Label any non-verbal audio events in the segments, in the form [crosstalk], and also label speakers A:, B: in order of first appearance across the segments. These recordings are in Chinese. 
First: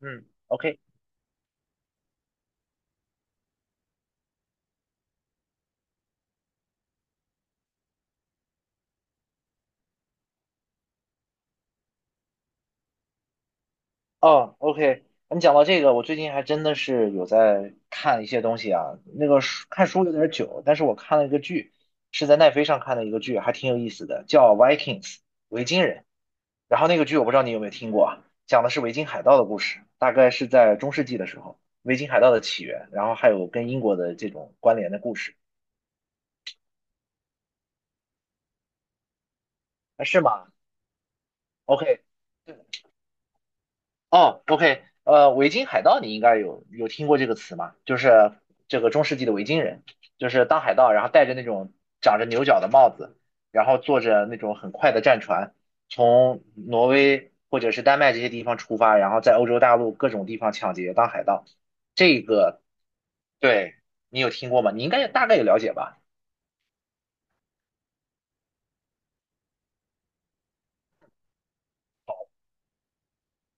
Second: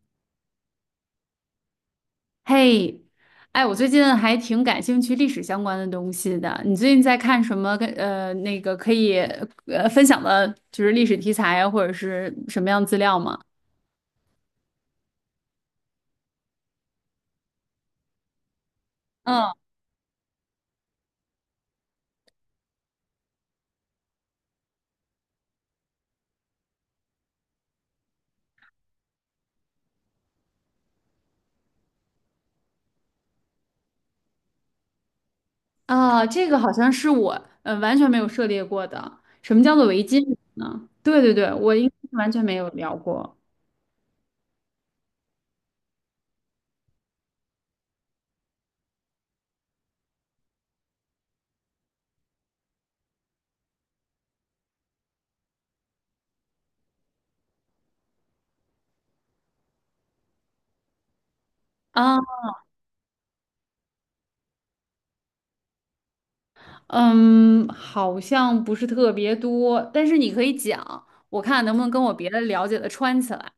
A: 嗯，OK，
B: 嘿，哎，我最近还挺感兴趣历史相关的东西的。你最近在看什么跟？那个可以分享的，就是历史题材啊或者是什么样资料吗？
A: 哦，OK，你讲到这个，我最近还真的是有在看一些东西啊。那个
B: 嗯，
A: 看书有点久，但是我看了一个剧，是在奈飞上看的一个剧，还挺有意思的，叫《Vikings》维京人。然后那个剧我不知道你有没有听过啊，讲的是维京海盗的故事，大概是在中世纪的时候，维京海盗的起源，然后还有跟英国的这种关联的故事。
B: 啊，这个好像是我完全没有涉猎过的。什么叫做维
A: 啊，
B: 京
A: 是吗
B: 呢？对对对，我应该
A: ？OK，
B: 是完全没
A: 对，
B: 有聊过
A: 哦，OK，维京海盗你应该有听过这个词吗？就是这个中世纪的维京人，就是当海盗，然后戴着那种长着牛角的帽子，然后坐着那种很快的战船，从挪威或者是丹麦这些地方出发，然后在欧洲大陆各种地方抢劫当海盗。这
B: 啊。
A: 个，对，你有听过吗？你应该大概有了解吧？
B: 嗯，好像不是特别多，但是你可以讲，我看能不能跟我别的了解的穿起来。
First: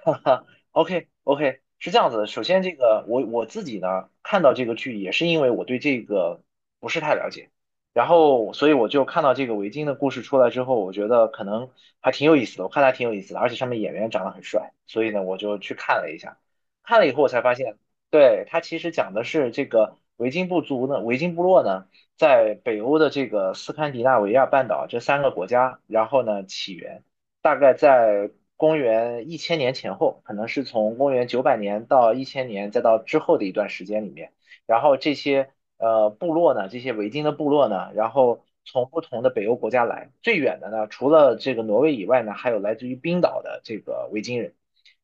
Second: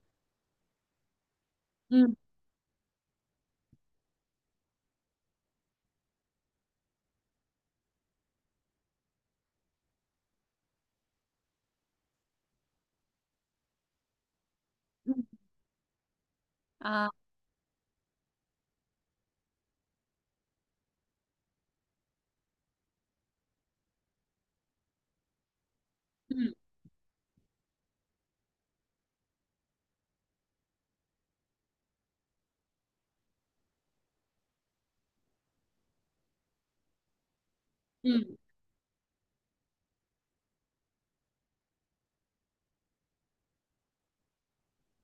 A: [laughs] 哈 OK OK，是这样
B: 嗯
A: 子的。首先，这个我自己呢看到这个剧，也是因为我对这个不是太了解，然后所以我就看到这个维京的故事出来之后，我觉得可能还挺有意思的，我看它挺有意思的，而且上面演员长得很帅，所以呢我就去看了一下，看了
B: 啊，
A: 以后我才发现，对，它其实讲的是这个维京部族呢，维京部落呢在北欧的这个斯堪的纳维亚半岛这三个国家，然后呢
B: 嗯
A: 起源。大概在公元一千年前后，可能是从公元900年到一千年，再到之后的一段时间里面，然后这些部落呢，这些维京的部落呢，然
B: 嗯
A: 后从不同的北欧国家来，最远的呢，除了这个挪威以外呢，还有来自于冰岛的这个维京人。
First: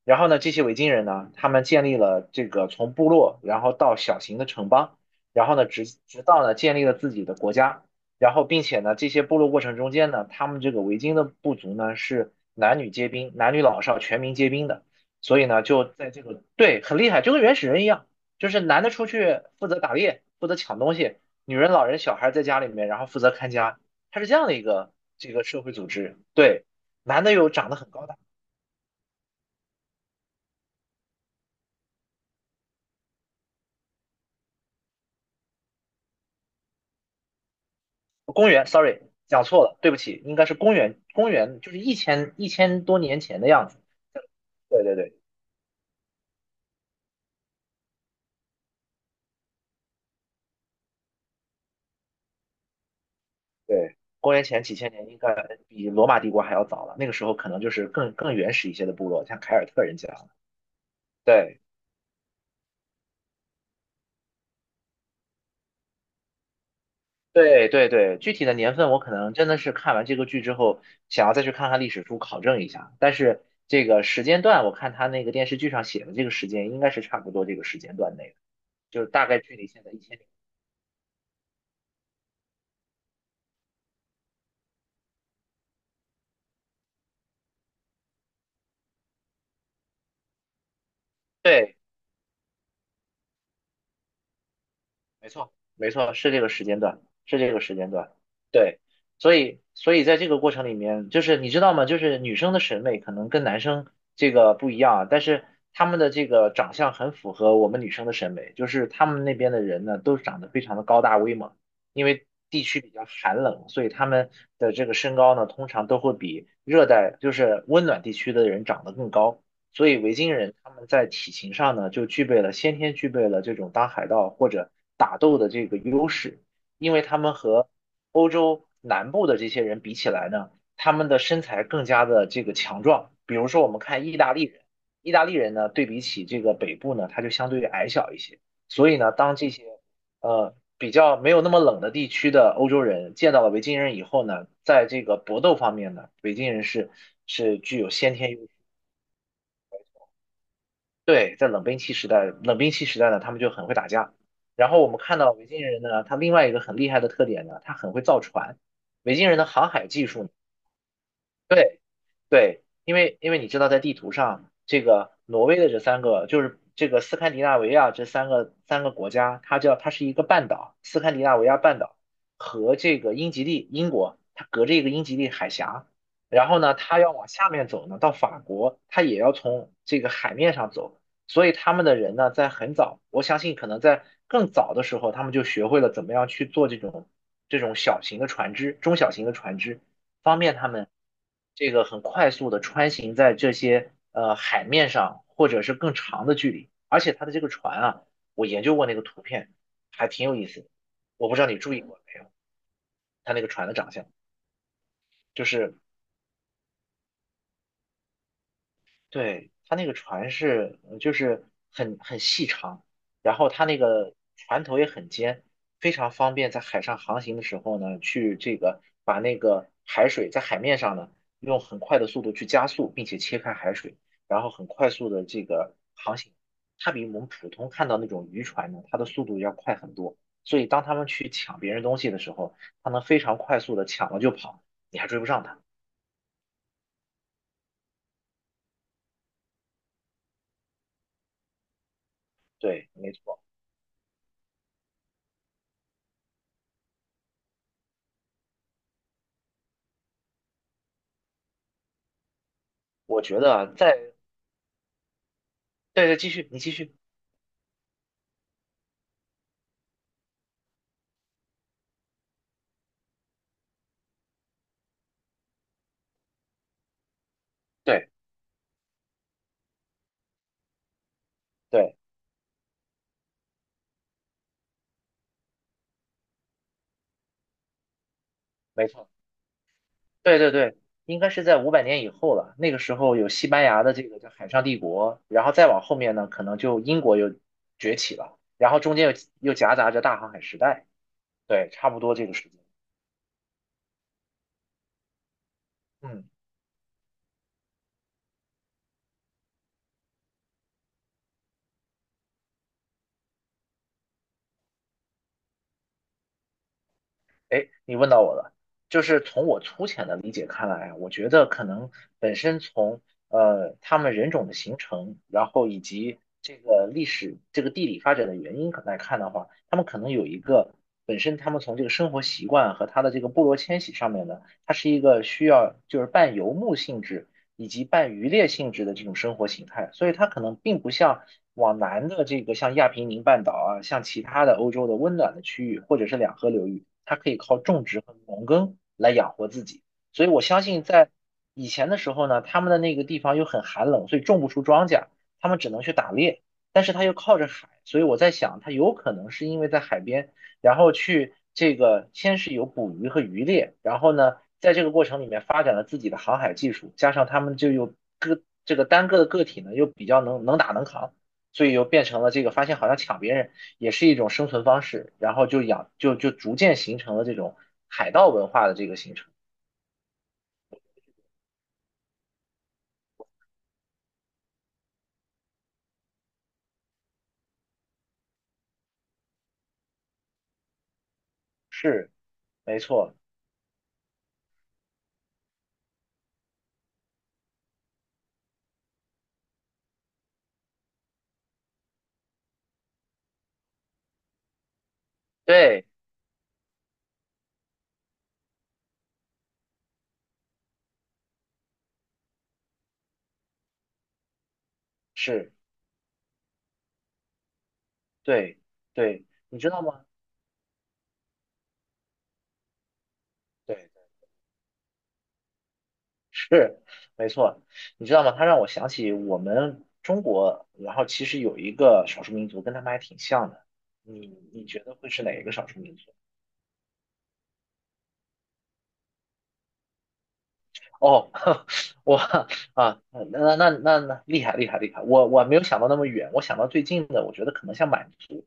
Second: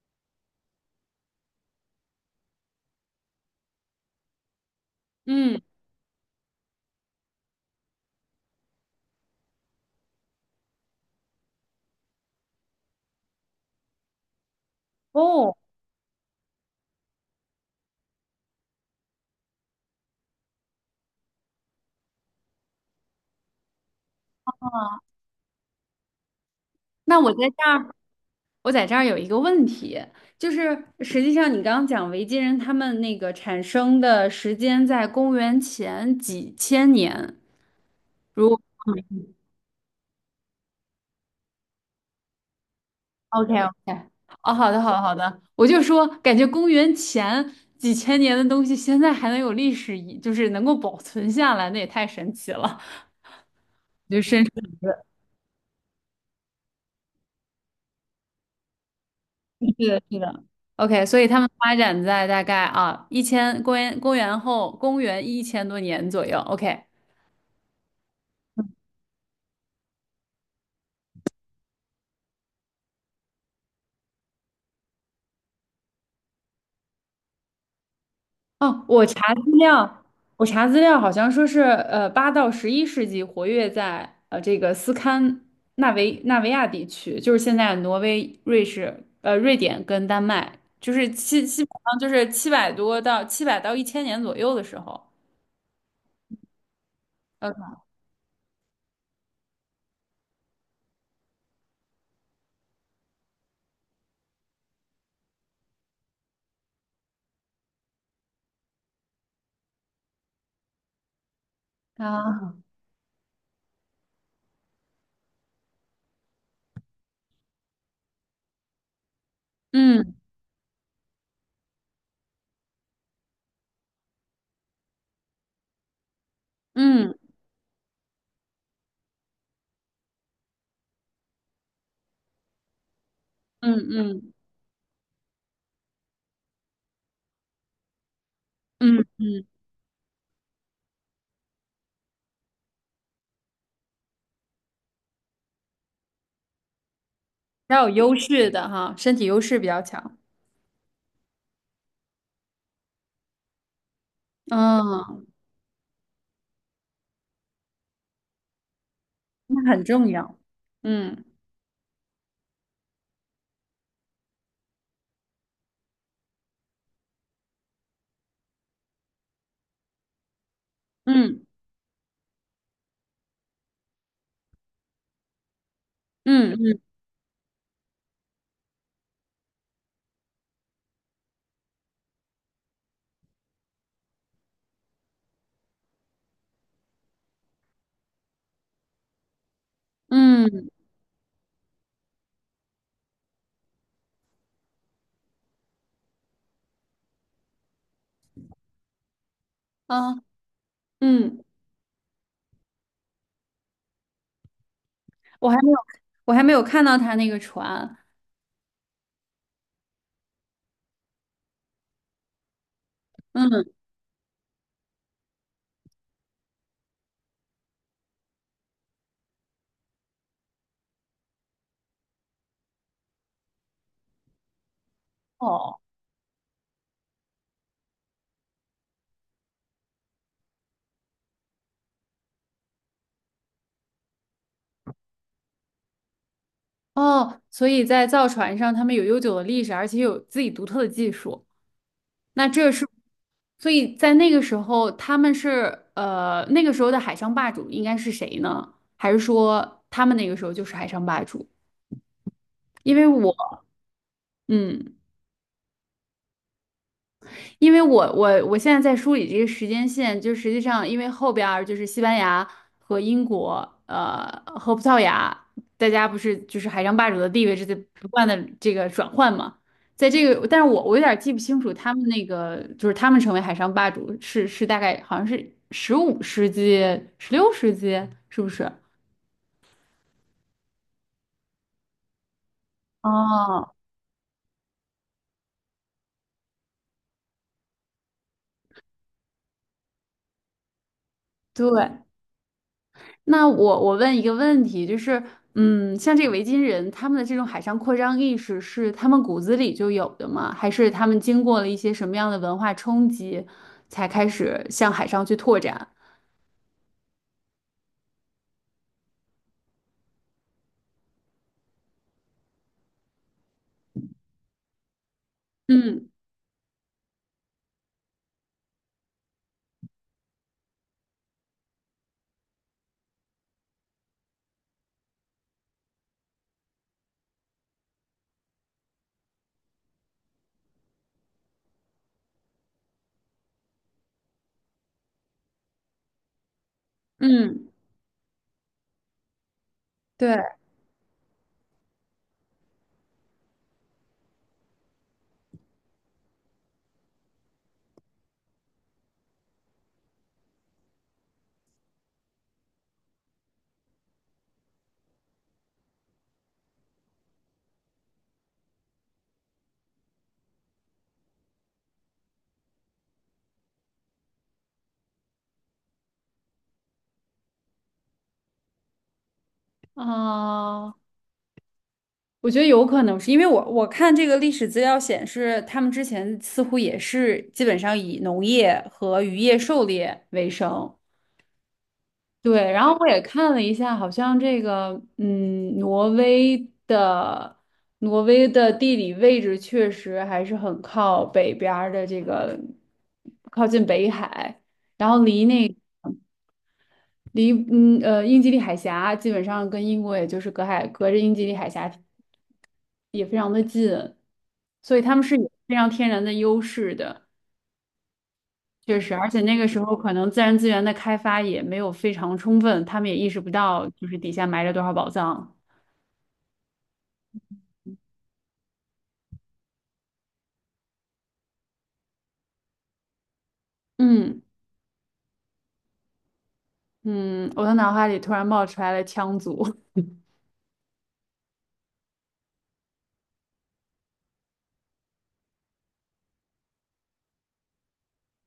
A: 然后呢，这些维京人呢，他们建立了这个从部落，然后到小型的城邦，然后
B: 嗯。
A: 呢，直到呢建立了自己的国家。然后并且呢，这些部落过程中间呢，他们这个维京的部族呢是男女皆兵，男女老少全民皆兵的，所以
B: 哦，
A: 呢就在这个，对，很厉害，就跟原始人一样，就是男的出去负责打猎，负责抢东西，女人、老人、小孩在家里面，然后负责看家，它是这样的一个这个社会组织。对，
B: 那
A: 男
B: 我
A: 的
B: 在
A: 又
B: 这
A: 长得很
B: 儿，
A: 高大，
B: 我在这儿有一个问题，就是实际上你刚刚讲维京人他们那个产生的时间在公元前几千年，
A: 公
B: 如
A: 元，sorry，讲错了，对不起，应该是公元就是一千多年前的
B: OK
A: 样子。
B: OK，哦，好的
A: 对
B: 好
A: 对
B: 的好
A: 对。
B: 的，我就说感觉公元前几千年的东西现在还能有历史遗，就是能够保存下来，那也太神奇了，
A: 对，
B: 就
A: 公
B: 深
A: 元前
B: 深
A: 几千年应该比罗马帝国还要早了，那个时候可能就是更原始一些的部落，像凯
B: [laughs]
A: 尔特
B: 是
A: 人
B: 的，
A: 这
B: 是
A: 样。
B: 的。OK，所以他们
A: 对
B: 发展在大概啊一千公元公元后公元1000多年左右。OK。
A: 对对对，具体的年份我可能真的是看完这个剧之后，想要再去看看历史书考证一下。但是这个时间段，我看他那个电视剧上写的这个时间，应该是差不多这个时间段内的，
B: 哦，
A: 就
B: 我
A: 是大
B: 查
A: 概
B: 资
A: 距离现在一
B: 料，
A: 千年。
B: 我查资料好像说是，8到11世纪活跃在这个斯堪纳维亚地区，就是现在挪威、瑞士、瑞典跟丹麦，就是基基本
A: 对
B: 上就是700到1000年左右的时候。
A: 没错，没错，是这个时间段，是这
B: 呃
A: 个时间段，对，所以在这个过程里面，就是你知道吗？就是女生的审美可能跟男生这个不一样啊，但是他们的这个长相很符合我们女生的审美，就是他们那边的人呢，都长得非常的高大威猛，因为
B: 啊，
A: 地区比较寒冷，所以他们的这个身高呢，通常都会比热带，就是温暖地区的人长得更高。所以维
B: 嗯
A: 京人他们在体型上呢，就具备了先天具备了这种当海盗或者打斗的这个优势，因为
B: 嗯
A: 他们和南部的这些人比起来呢，他们的身材更加的这个强壮。比如说我
B: 嗯
A: 们看意
B: 嗯
A: 大利人，意大利人呢，对比起这个北部呢，他就相对于矮小一些，所以
B: 嗯，
A: 呢，
B: 比
A: 当这些比较没有那么冷的地区的欧洲人见到了维京人以后呢，在这个搏斗方面呢，维京人是具
B: 较
A: 有
B: 有
A: 先
B: 优
A: 天优。
B: 势的哈，身体优势比较强，
A: 对，在冷兵器时代，冷兵器时代呢，他们就很会打架。然后我们看
B: 嗯，
A: 到维京人呢，他另外一个很厉害的特点呢，他很会造船。维京人的
B: 那
A: 航
B: 很
A: 海技
B: 重
A: 术。
B: 要，嗯
A: 对对，因为你知道，在地图上，这个挪威的这三个，就是这个斯堪的纳维亚这三个国家，它是一个半岛，斯堪的纳
B: 嗯
A: 维亚半岛和这个英吉利英国，它隔着一个英吉利海峡，然
B: 嗯
A: 后呢，
B: 嗯
A: 它要往下面走呢，到法国，它也要从这个海面上走，所以他们的人呢，在很早，我相信可能在更早的时候，他们就学会了怎么样去做这种小型的船只、中小型的船只。方便他
B: 嗯
A: 们这个很快速的穿行在这些海面上，或者是更长的距离。而且它的这个船啊，我研究过那个图片，还
B: 啊
A: 挺有意思的。我不知
B: 嗯。
A: 道你注意过没有，它那个船的长相，就
B: 我还没
A: 是，
B: 有，我还没有看到他那个船。
A: 对，它那个船是就是很细长，然后
B: 嗯，
A: 它那个船头也很尖，非常方便在海上航行的时候呢，去这个把那个海水在海面上呢，用很快的速度去加速，并且切开海水，然后很快速的这个
B: 哦
A: 航行。它比我们普通看到那种渔船呢，它的速度要快很多，所以当他们去抢别人东西的时候，它能非常快速的抢了就跑，你还追不上它。
B: 哦，所以在造船上，他们有悠久的历史，而且有自己独特的技术。那这是，
A: 对，没错，
B: 所以在那个时候，他们是那个时候的海上霸主应该是谁呢？还是说他们那个时候就是海上霸主？因为
A: 我
B: 我，
A: 觉得在，
B: 嗯。
A: 对对，继续，你继续。
B: 因为我现在在梳理这个时间线，就实际上因为后边儿就是西班牙和英国，呃，和葡萄牙，大家不是就是海上霸主的地位是在不
A: 对
B: 断的这个转换嘛，在这个，但是我有点儿记不清楚他
A: 对，
B: 们那个就是他们成为海上霸主是大概好像是15世纪、16世纪，是不是？
A: 没错。对对对，应该是在500年以后了。那个时候有西班
B: 哦，
A: 牙的这个叫海上帝国，然后再往后面呢，可能就英国又崛起了，然后中间又夹杂着大航海时代。对，差不
B: 对，
A: 多这个时间。
B: 那我问一个问题，就是，嗯，像这
A: 嗯。
B: 个维京人，他们的这种海上扩张意识是他们骨子里就有的吗？还是他们经过了一些什么样的文化冲击，才开始向海上去拓展？
A: 哎，你问到我了，就是从我粗浅的理解看来啊我觉得可能本身从他们人种的形成，然后以
B: 嗯
A: 及这个历史、这个地理发展的原因来看的话，他们可能有一个本身他们从这个生活习惯和他的这个部落迁徙上面呢，它是一个需要就是半游牧性质以及半渔猎性质的这种生活形态，所以它可能并不像往南的这个像亚平宁半岛啊，像其他的欧洲的温暖的区域或者是两河流域，它可以靠
B: 嗯，
A: 种植和农耕来养活自己。所以我
B: 对。
A: 相信在以前的时候呢，他们的那个地方又很寒冷，所以种不出庄稼，他们只能去打猎，但是他又靠着海，所以我在想，他有可能是因为在海边，然后去。这个先是有捕鱼和渔猎，然后呢，在这个过程里面发展了自己的航海技术，加上他们就有个这个单个的个体呢又比较能打能扛，所以又变成了这个发现好像抢别人也是一种生存方式，然后就养就就逐渐形成了这种海盗文化的这个形成。
B: 啊，我觉得有可能是因为我看这个历史资料显示，他们之前似乎也是基本上以农业和渔业狩猎为生，
A: 是，
B: 对，
A: 没
B: 然后我
A: 错，
B: 也看了一下，好像这个，嗯，的挪威的地理位置确实还是很靠北边儿的，这个靠近北海，然后离那
A: 对，
B: 离嗯呃英吉利海峡基本上跟英国也就是隔着英吉利海峡，所以他们是有
A: 是，
B: 非常天然的优势的，
A: 对，
B: 确实，
A: 对，
B: 而且那
A: 你
B: 个
A: 知
B: 时
A: 道
B: 候
A: 吗？
B: 可能自然资源的开发也没有非常充分，他们也意识不到就
A: 对。
B: 是底下埋着多少宝藏，
A: 是，没错，你知道吗？他让我想起我们中国，然后其实有一个少数民族跟他们还挺像的。你
B: 嗯。
A: 你觉得会是哪一个少数民族？
B: 嗯，我的脑海里突然冒出来了羌族。
A: 哦，[laughs] 我啊，嗯那那那那厉害厉害厉害！我没有想到那么远，我想到最近的，我觉得可能像满族。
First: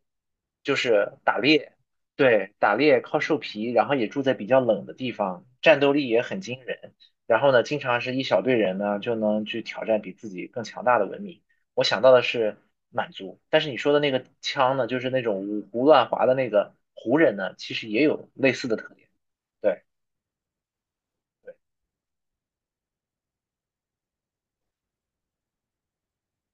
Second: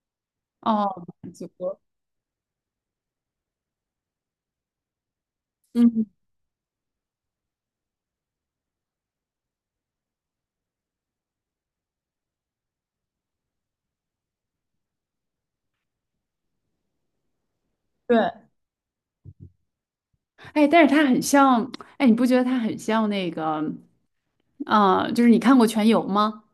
B: [laughs]
A: 就
B: 哦，
A: 是
B: 满
A: 打
B: 族。
A: 猎，对，打猎靠兽皮，然后也住在比较冷的地方，战斗
B: 嗯，
A: 力也很惊人。然后呢，经常是一小队人呢就能去挑战比自己更强大的文明。我想到的是满族，但是你说的那个枪呢，就是那种五胡乱华的那个胡人呢，其实也有
B: 对。
A: 类似的特点。对
B: 哎，但是他很
A: 对，
B: 像，哎，你不觉得他很像那个，啊？就是你看过《全游》吗？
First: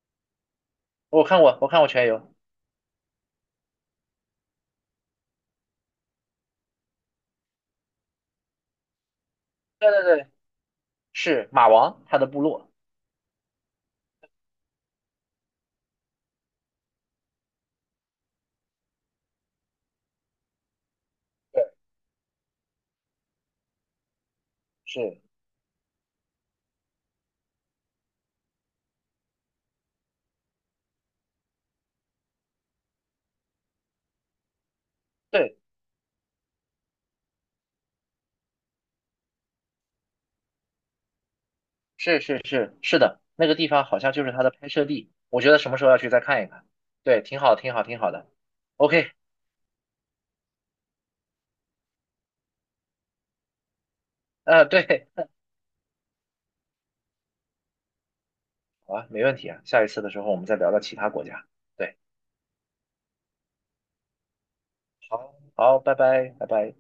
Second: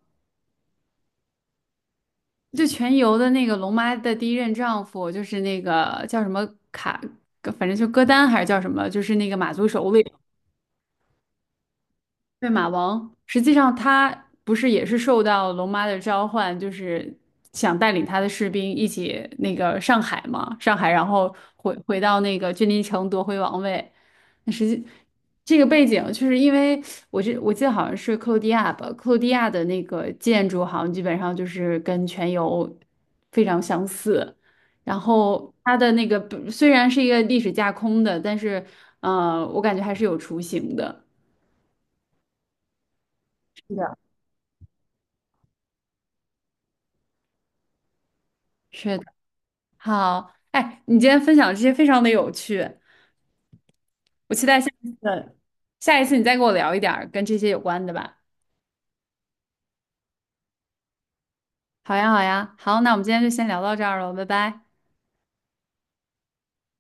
A: 我看过，我看过全游。
B: 就《全游》的那个龙妈的第一任丈夫，就是那个叫什么卡，反正就歌丹还是叫什么，就是那个马族首
A: 对
B: 领。
A: 对对，是马王他的部
B: 对，马
A: 落。
B: 王，实际上他不是也是受到龙妈的召唤，就是想带领他的士兵一起那个上海嘛，上海，然后
A: 对，
B: 回到那个君临城夺回王位。那实际
A: 是。
B: 这个背景，就是因为我记得好像是克罗地亚吧，克罗地亚的那个建筑好像基本上就是跟全游非常相似。然后
A: 对。
B: 它的那个虽然是一个历史架空的，但是我感觉还是有雏形的。
A: 是是是是的，那个
B: 是
A: 地方
B: 的，
A: 好像就是它的拍摄地，我觉得什么时候要去再看一看。对，挺好，挺好，挺好的。
B: 是的
A: OK，
B: 好，哎，你今天分享这些非常的有趣，我期待下一次，
A: 对，
B: 下一次你再给我聊一点儿跟这些有关的吧。
A: 好啊，没问题啊。下一次的时候我们再聊聊其他国家。
B: 好
A: 对，
B: 呀，好呀，好，那我们今天就先聊到这儿了，拜拜。
A: 好，好，拜拜，拜拜。